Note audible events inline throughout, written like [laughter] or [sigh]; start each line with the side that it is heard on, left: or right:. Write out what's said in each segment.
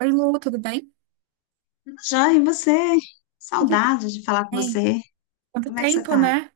right: Oi, Lu, tudo bem?
left: Joia, e você?
right: Tudo
left: Saudade de falar com
right: bem.
left: você.
right: Quanto
left: Como é que você
right: tempo,
left: tá?
right: né?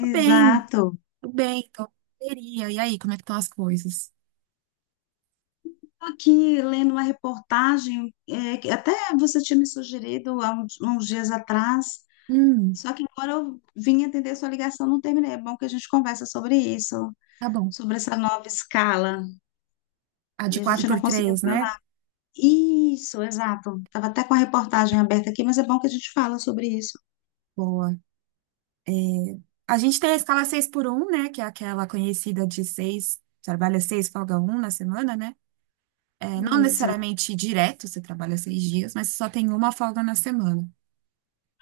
right: Tô bem,
left: Exato.
right: tô bem, tô correria. E aí, como é que estão as coisas?
left: Tô aqui lendo uma reportagem, que até você tinha me sugerido há uns dias atrás,
right: Hum,
left: só que agora eu vim atender sua ligação, não terminei. É bom que a gente conversa sobre isso,
right: tá bom.
left: sobre essa nova escala,
right: A de
left: e a
right: quatro
left: gente
right: por
left: não conseguiu
right: três, né?
left: falar. Isso, exato. Tava até com a reportagem aberta aqui, mas é bom que a gente fala sobre isso.
right: Boa. A gente tem a escala seis por um, né? Que é aquela conhecida de 6 trabalha 6, folga um na semana, né? É, não
left: Isso.
right: necessariamente direto, você trabalha 6 dias, mas só tem uma folga na semana.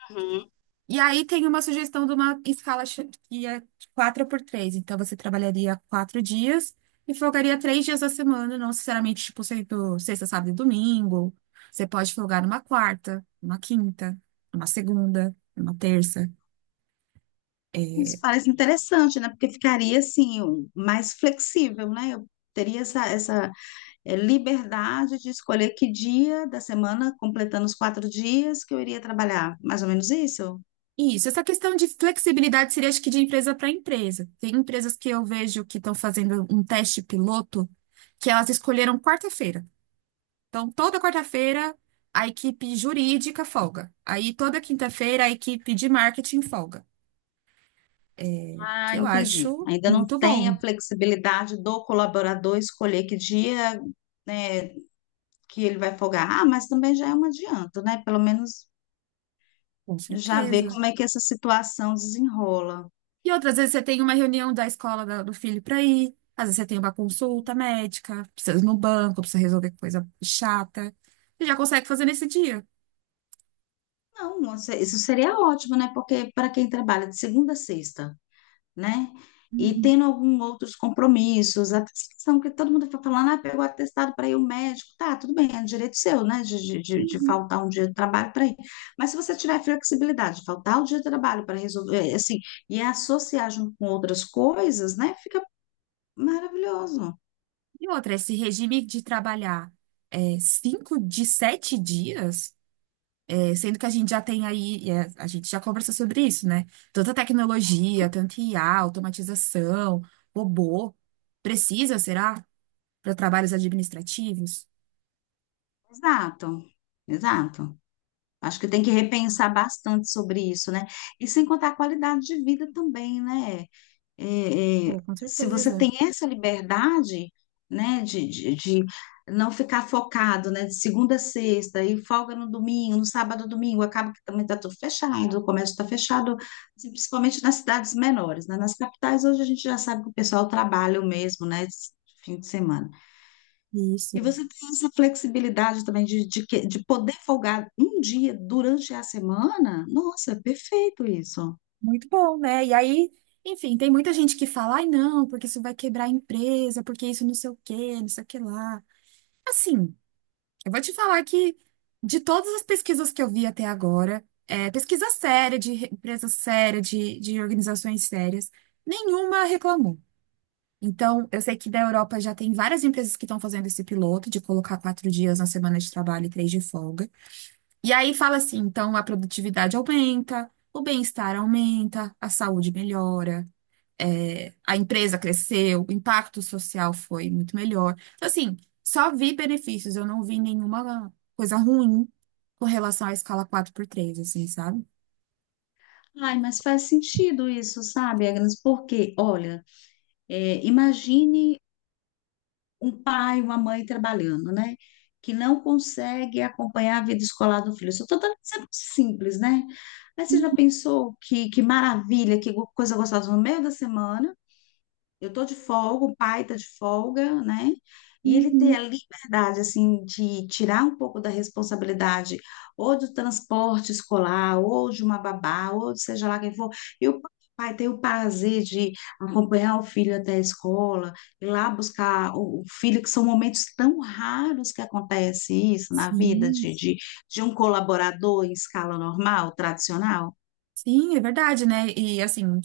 left: Uhum.
right: E aí tem uma sugestão de uma escala que é 4 por 3. Então você trabalharia quatro dias e folgaria três dias da semana, não necessariamente, tipo, sendo sexta, sábado e domingo. Você pode folgar numa quarta, numa quinta, numa segunda, numa terça.
left: Isso
right: É,
left: parece interessante, né? Porque ficaria assim, mais flexível, né? Eu teria essa liberdade de escolher que dia da semana, completando os 4 dias, que eu iria trabalhar. Mais ou menos isso?
right: isso, essa questão de flexibilidade seria, acho que, de empresa para empresa. Tem empresas que eu vejo que estão fazendo um teste piloto, que elas escolheram quarta-feira. Então, toda quarta-feira, a equipe jurídica folga. Aí, toda quinta-feira, a equipe de marketing folga. Que
left: Ah,
right: eu
left: entendi.
right: acho
left: Ainda não
right: muito
left: tem
right: bom,
left: a flexibilidade do colaborador escolher que dia, né, que ele vai folgar. Ah, mas também já é um adianto, né? Pelo menos
right: com
left: já ver
right: certeza.
left: como é que essa situação desenrola.
right: E outras vezes você tem uma reunião da escola do filho para ir. Às vezes você tem uma consulta médica, precisa ir no banco, precisa resolver coisa chata. Você já consegue fazer nesse dia.
left: Não, isso seria ótimo, né? Porque para quem trabalha de segunda a sexta, né? E
right: Uhum.
left: tendo alguns outros compromissos, a questão que todo mundo fica falando, ah, pegou atestado para ir ao médico, tá, tudo bem, é um direito seu, né, de faltar um dia de trabalho para ir. Mas se você tiver flexibilidade, de faltar o dia de trabalho para resolver, assim, e associar junto com outras coisas, né, fica maravilhoso.
right: E outra, esse regime de trabalhar cinco de sete dias. É, sendo que a gente já tem aí, a gente já conversou sobre isso, né? Tanta tecnologia, tanto IA, automatização, robô. Precisa, será? Para trabalhos administrativos?
left: Exato, exato. Acho que tem que repensar bastante sobre isso, né? E sem contar a qualidade de vida também, né? é, é,
right: Pô, com
left: se você
right: certeza.
left: tem essa liberdade, né, de não ficar focado, né, de segunda a sexta, e folga no domingo, no sábado, domingo, acaba que também está tudo fechado, o comércio está fechado, assim, principalmente nas cidades menores, né, nas capitais hoje a gente já sabe que o pessoal trabalha o mesmo, né, esse fim de semana.
right: Isso.
left: E você tem essa flexibilidade também de poder folgar um dia durante a semana, nossa, é perfeito isso.
right: Muito bom, né? E aí, enfim, tem muita gente que fala, ai, não, porque isso vai quebrar a empresa, porque isso não sei o quê, não sei o que lá. Assim, eu vou te falar que de todas as pesquisas que eu vi até agora, pesquisa séria, empresa séria, de organizações sérias, nenhuma reclamou. Então, eu sei que da Europa já tem várias empresas que estão fazendo esse piloto de colocar quatro dias na semana de trabalho e três de folga. E aí fala assim, então a produtividade aumenta, o bem-estar aumenta, a saúde melhora, a empresa cresceu, o impacto social foi muito melhor. Então, assim, só vi benefícios, eu não vi nenhuma coisa ruim com relação à escala quatro por três, assim, sabe?
left: Ai, mas faz sentido isso, sabe, Agnes? Porque, olha, imagine um pai, uma mãe trabalhando, né? Que não consegue acompanhar a vida escolar do filho. Isso eu estou simples, né? Mas você já pensou que maravilha, coisa gostosa no meio da semana? Eu tô de folga, o pai tá de folga, né? E ele ter
right: Uhum.
left: a liberdade, assim, de tirar um pouco da responsabilidade, ou do transporte escolar, ou de uma babá, ou de seja lá quem for. E o pai tem o prazer de acompanhar o filho até a escola, ir lá buscar o filho, que são momentos tão raros que acontece isso na vida
right: Sim,
left: de um colaborador em escala normal, tradicional.
right: sim, é verdade, né? E assim,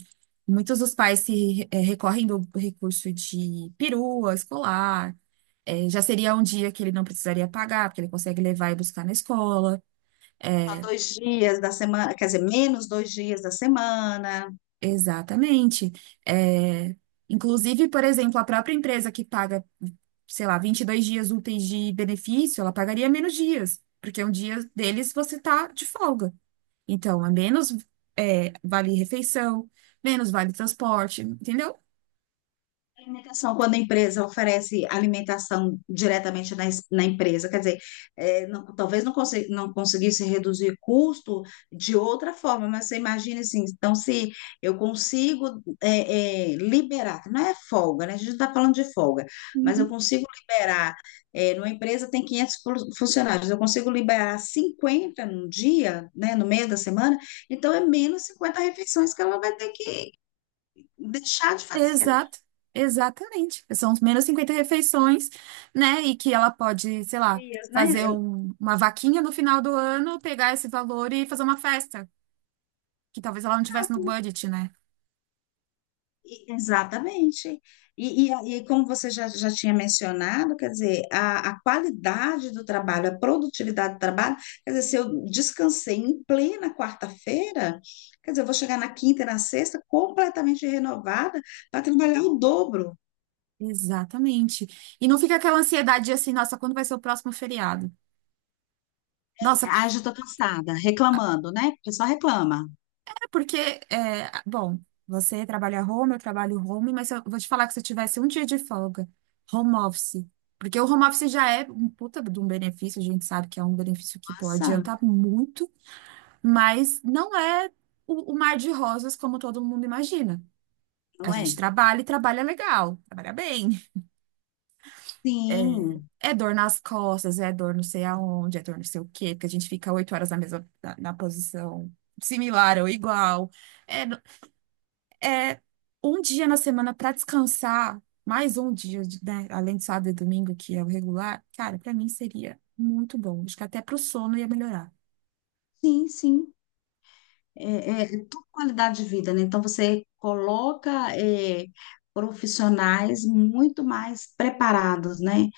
right: muitos dos pais se recorrem do recurso de perua escolar. Já seria um dia que ele não precisaria pagar, porque ele consegue levar e buscar na escola.
left: Só
right: é,
left: dois dias da semana, quer dizer, menos dois dias da semana.
right: Exatamente. É, inclusive, por exemplo, a própria empresa que paga, sei lá, 22 dias úteis de benefício, ela pagaria menos dias, porque um dia deles você está de folga. Então, é menos, vale refeição, menos vale transporte, entendeu?
left: Alimentação, quando a empresa oferece alimentação diretamente na empresa, quer dizer, talvez não, não conseguisse reduzir custo de outra forma, mas você imagina assim, então se eu consigo liberar, não é folga, né? A gente não está falando de folga, mas eu
right: Uhum.
left: consigo liberar, é, numa empresa tem funcionários, eu consigo liberar 50 num dia, né, no meio da semana, então é menos 50 refeições que ela vai ter que deixar de fazer, né?
right: Exato, exatamente. São os menos 50 refeições, né? E que ela pode, sei lá,
left: Dias, né?
right: fazer uma vaquinha no final do ano, pegar esse valor e fazer uma festa, que talvez ela não tivesse no budget, né?
left: E- Exatamente. E como você já, já tinha mencionado, quer dizer, a qualidade do trabalho, a produtividade do trabalho, quer dizer, se eu descansei em plena quarta-feira, quer dizer, eu vou chegar na quinta e na sexta completamente renovada para trabalhar o dobro.
right: Exatamente. E não fica aquela ansiedade de assim, nossa, quando vai ser o próximo feriado? Nossa, c-
left: Ah, já estou cansada, reclamando, né? Porque só reclama.
right: é porque, bom, você trabalha home, eu trabalho home, mas eu vou te falar que se eu tivesse um dia de folga, home office, porque o home office já é um puta de um benefício, a gente sabe que é um benefício que pode
left: Nossa,
right: adiantar muito, mas não é o mar de rosas como todo mundo imagina. A
left: não
right: gente
left: é?
right: trabalha e trabalha legal, trabalha bem. É
left: Sim,
right: é dor nas costas, é dor não sei aonde, é dor não sei o quê, porque a gente fica 8 horas na mesma, na posição similar ou igual. É, no- é um dia na semana para descansar, mais um dia, né, além de sábado e domingo, que é o regular, cara, para mim seria muito bom. Acho que até pro sono ia melhorar.
left: sim, sim. É tudo qualidade de vida, né? Então você coloca é, profissionais muito mais preparados, né?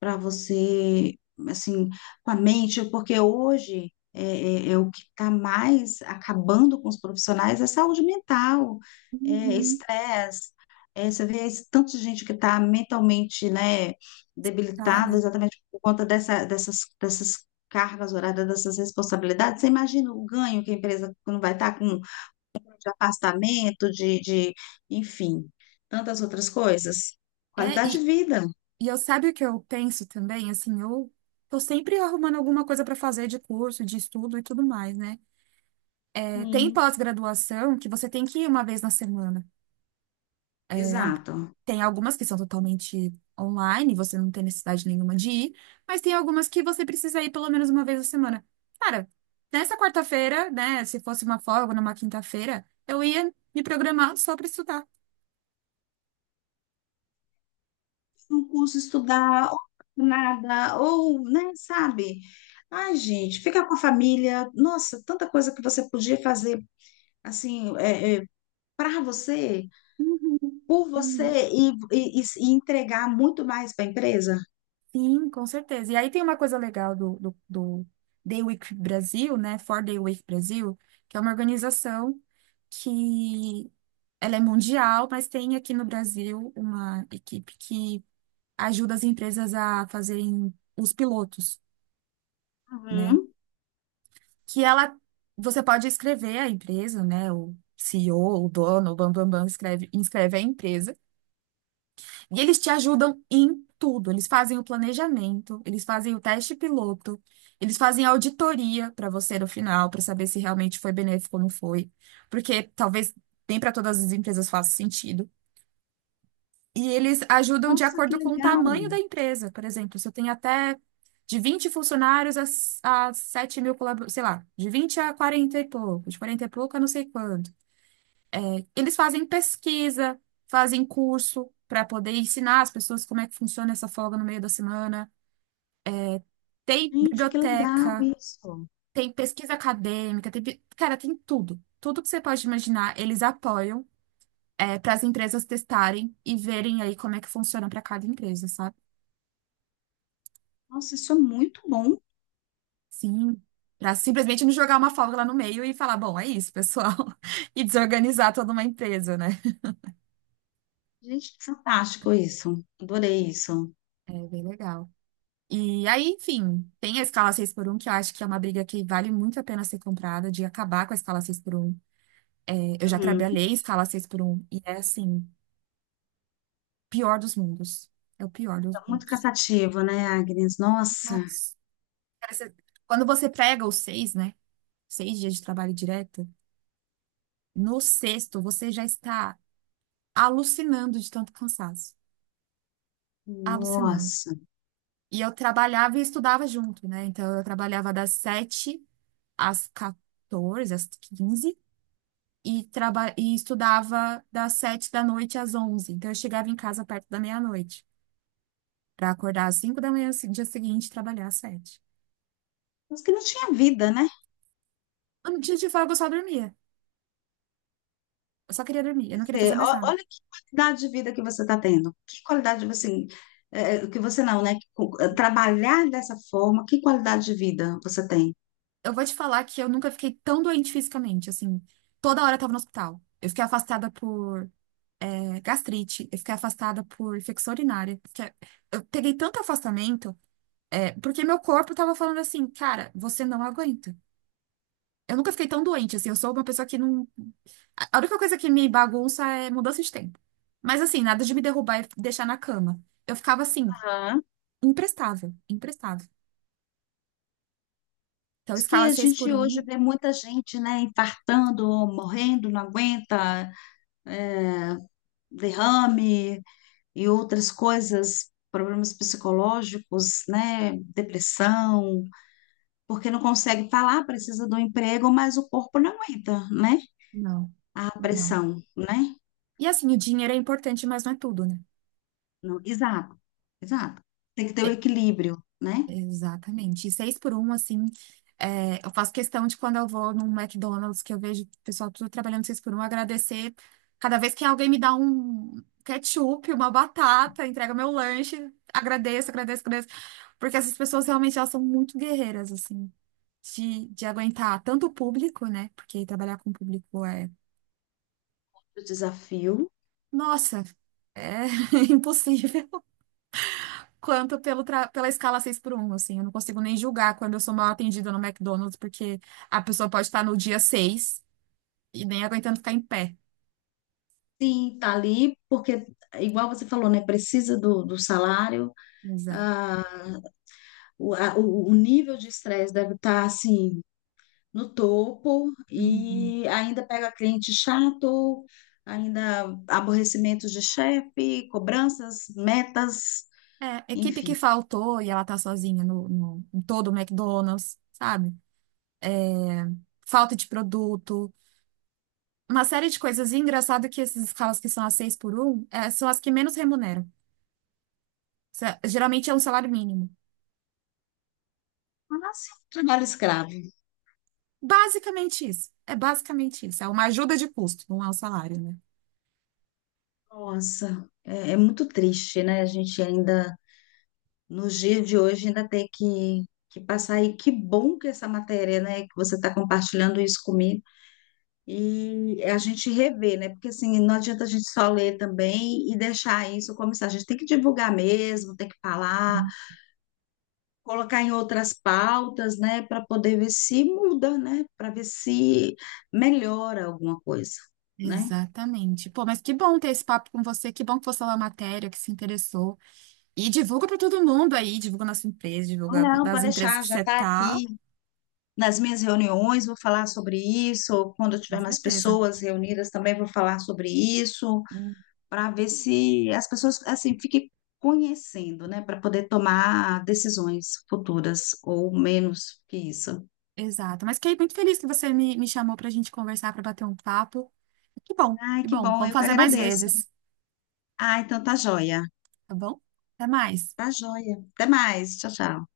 left: Para você, assim, com a mente, porque hoje é o que está mais acabando com os profissionais, é saúde mental, é
right: Uhum.
left: estresse. É, você vê esse tanto de gente que está mentalmente, né, debilitada
right: Nada.
left: exatamente por conta dessas cargas horárias, dessas responsabilidades. Você imagina o ganho que a empresa não vai estar com de afastamento, enfim, tantas outras coisas.
right: É,
left: Qualidade
right: e,
left: de vida.
right: e eu sabe o que eu penso também, assim, eu tô sempre arrumando alguma coisa para fazer de curso, de estudo e tudo mais, né? Tem
left: Sim.
right: pós-graduação que você tem que ir uma vez na semana. É,
left: Exato.
right: tem algumas que são totalmente online, você não tem necessidade nenhuma de ir, mas tem algumas que você precisa ir pelo menos uma vez na semana. Cara, nessa quarta-feira, né, se fosse uma folga numa quinta-feira, eu ia me programar só para estudar.
left: Um curso estudar, ou nada, ou, né, sabe? Ai, gente, ficar com a família, nossa, tanta coisa que você podia fazer, assim, para você,
right: Uhum,
left: por
right: uhum.
left: você, e entregar muito mais para a empresa.
right: Sim, com certeza. E aí tem uma coisa legal do Day Week Brasil, né? For Day Week Brasil, que é uma organização que ela é mundial, mas tem aqui no Brasil uma equipe que ajuda as empresas a fazerem os pilotos, né?
left: Uhum.
right: Que ela, você pode escrever a empresa, né? O CEO, o dono, o bam, bam, bam, inscreve a empresa. E eles te ajudam em tudo. Eles fazem o planejamento, eles fazem o teste piloto, eles fazem a auditoria para você no final, para saber se realmente foi benéfico ou não foi. Porque talvez nem para todas as empresas faça sentido. E eles ajudam de
left: Nossa, que
right: acordo com o
left: legal!
right: tamanho da empresa. Por exemplo, se eu tenho até de 20 funcionários a 7 mil colaboradores, sei lá, de 20 a 40 e pouco, de 40 e pouco a não sei quanto. Eles fazem pesquisa, fazem curso para poder ensinar as pessoas como é que funciona essa folga no meio da semana. Tem
left: Gente, que legal
right: biblioteca,
left: isso!
right: tem pesquisa acadêmica, tem, cara, tem tudo. Tudo que você pode imaginar, eles apoiam, para as empresas testarem e verem aí como é que funciona para cada empresa, sabe?
left: Nossa, isso é muito bom.
right: Sim. Para simplesmente não jogar uma folga lá no meio e falar, bom, é isso, pessoal, [laughs] e desorganizar toda uma empresa, né?
left: Gente, fantástico isso. Adorei isso.
right: É bem legal. E aí, enfim, tem a escala seis por um que eu acho que é uma briga que vale muito a pena ser comprada, de acabar com a escala seis por um. É, eu já
left: Uhum.
right: trabalhei em escala seis por um e é assim, pior dos mundos. É o pior dos
left: É muito
right: mundos.
left: cansativo, né, Agnes? Nossa,
right: Nossa. Parece- Quando você prega os seis, né? Seis dias de trabalho direto, no sexto você já está alucinando de tanto cansaço. Alucinando.
left: nossa.
right: E eu trabalhava e estudava junto, né? Então eu trabalhava das 7 às 14, às 15 e estudava das sete da noite às onze. Então, eu chegava em casa perto da meia-noite, para acordar às cinco da manhã, dia seguinte, e trabalhar às sete.
left: Mas que não tinha vida, né?
right: No dia de folga, eu só dormia. Eu só queria dormir, eu não queria fazer mais nada.
left: Olha que qualidade de vida que você está tendo. Que qualidade, tipo assim, que você não, né? Trabalhar dessa forma, que qualidade de vida você tem?
right: Eu vou te falar que eu nunca fiquei tão doente fisicamente, assim. Toda hora eu tava no hospital. Eu fiquei afastada por gastrite, eu fiquei afastada por infecção urinária. Eu peguei tanto afastamento, porque meu corpo tava falando assim, cara, você não aguenta. Eu nunca fiquei tão doente, assim, eu sou uma pessoa que não. A única coisa que me bagunça é mudança de tempo. Mas assim, nada de me derrubar e deixar na cama. Eu ficava assim,
left: Aham.
right: imprestável, imprestável. Então,
left: Isso. Que
right: escala
left: a
right: 6 por
left: gente hoje
right: um?
left: vê muita gente, né, infartando, morrendo, não aguenta, é, derrame e outras coisas, problemas psicológicos, né, depressão, porque não consegue falar, precisa do emprego, mas o corpo não aguenta, né,
right: Não,
left: a
right: não.
left: pressão, né?
right: E assim, o dinheiro é importante, mas não é tudo, né?
left: Exato, exato. Tem que ter o equilíbrio, né?
right: Exatamente. E seis por um, assim, eu faço questão de quando eu vou num McDonald's, que eu vejo o pessoal tudo trabalhando seis por um, agradecer cada vez que alguém me dá um ketchup, uma batata, entrega meu lanche, agradeço, agradeço, agradeço. Porque essas pessoas realmente elas são muito guerreiras, assim, de aguentar tanto o público, né? Porque trabalhar com o público é,
left: Do desafio.
right: nossa, é [laughs] impossível. Quanto pelo pela escala 6 por um, assim. Eu não consigo nem julgar quando eu sou mal atendida no McDonald's, porque a pessoa pode estar no dia 6 e nem aguentando ficar em pé.
left: Sim, tá ali, porque, igual você falou, né? Precisa do salário,
right: Exato.
left: ah, o nível de estresse deve estar, assim, no topo,
right: Uhum.
left: e ainda pega cliente chato, ainda aborrecimentos de chefe, cobranças, metas,
right: É, equipe que
left: enfim.
right: faltou e ela tá sozinha em todo o McDonald's, sabe? Falta de produto. Uma série de coisas. E engraçado que essas escalas que são as 6 por um são as que menos remuneram. Geralmente é um salário mínimo.
left: Mas, assim, trabalho escravo.
right: Basicamente isso. É basicamente isso. É uma ajuda de custo, não é um salário, né?
left: Nossa, é muito triste, né? A gente ainda. Nos dias de hoje ainda ter que passar. E que bom que essa matéria, né, que você está compartilhando isso comigo. E é a gente rever, né? Porque assim, não adianta a gente só ler também e deixar isso como isso. A gente tem que divulgar mesmo, tem que falar, colocar em outras pautas, né, para poder ver se muda, né, para ver se melhora alguma coisa, né?
right: Exatamente. Pô, mas que bom ter esse papo com você, que bom que você leu a matéria, que se interessou. E divulga para todo mundo aí, divulga nossa empresa,
left: Não,
right: divulga
left: não,
right: das
left: pode
right: empresas
left: deixar,
right: que
left: já
right: você
left: está
right: tá.
left: aqui. Nas minhas reuniões vou falar sobre isso, quando eu
right: Com
left: tiver mais
right: certeza.
left: pessoas reunidas também vou falar sobre isso,
right: Hum.
left: para ver se as pessoas assim fiquem conhecendo, né, para poder tomar decisões futuras ou menos que isso.
right: Exato. Mas fiquei muito feliz que você me chamou para a gente conversar, para bater um papo. Que bom,
left: Ai,
right: que
left: que
right: bom.
left: bom,
right: Vamos
left: eu que
right: fazer mais
left: agradeço.
right: vezes,
left: Ah, então tá joia.
right: tá bom? Até mais.
left: Tá joia. Até mais. Tchau, tchau.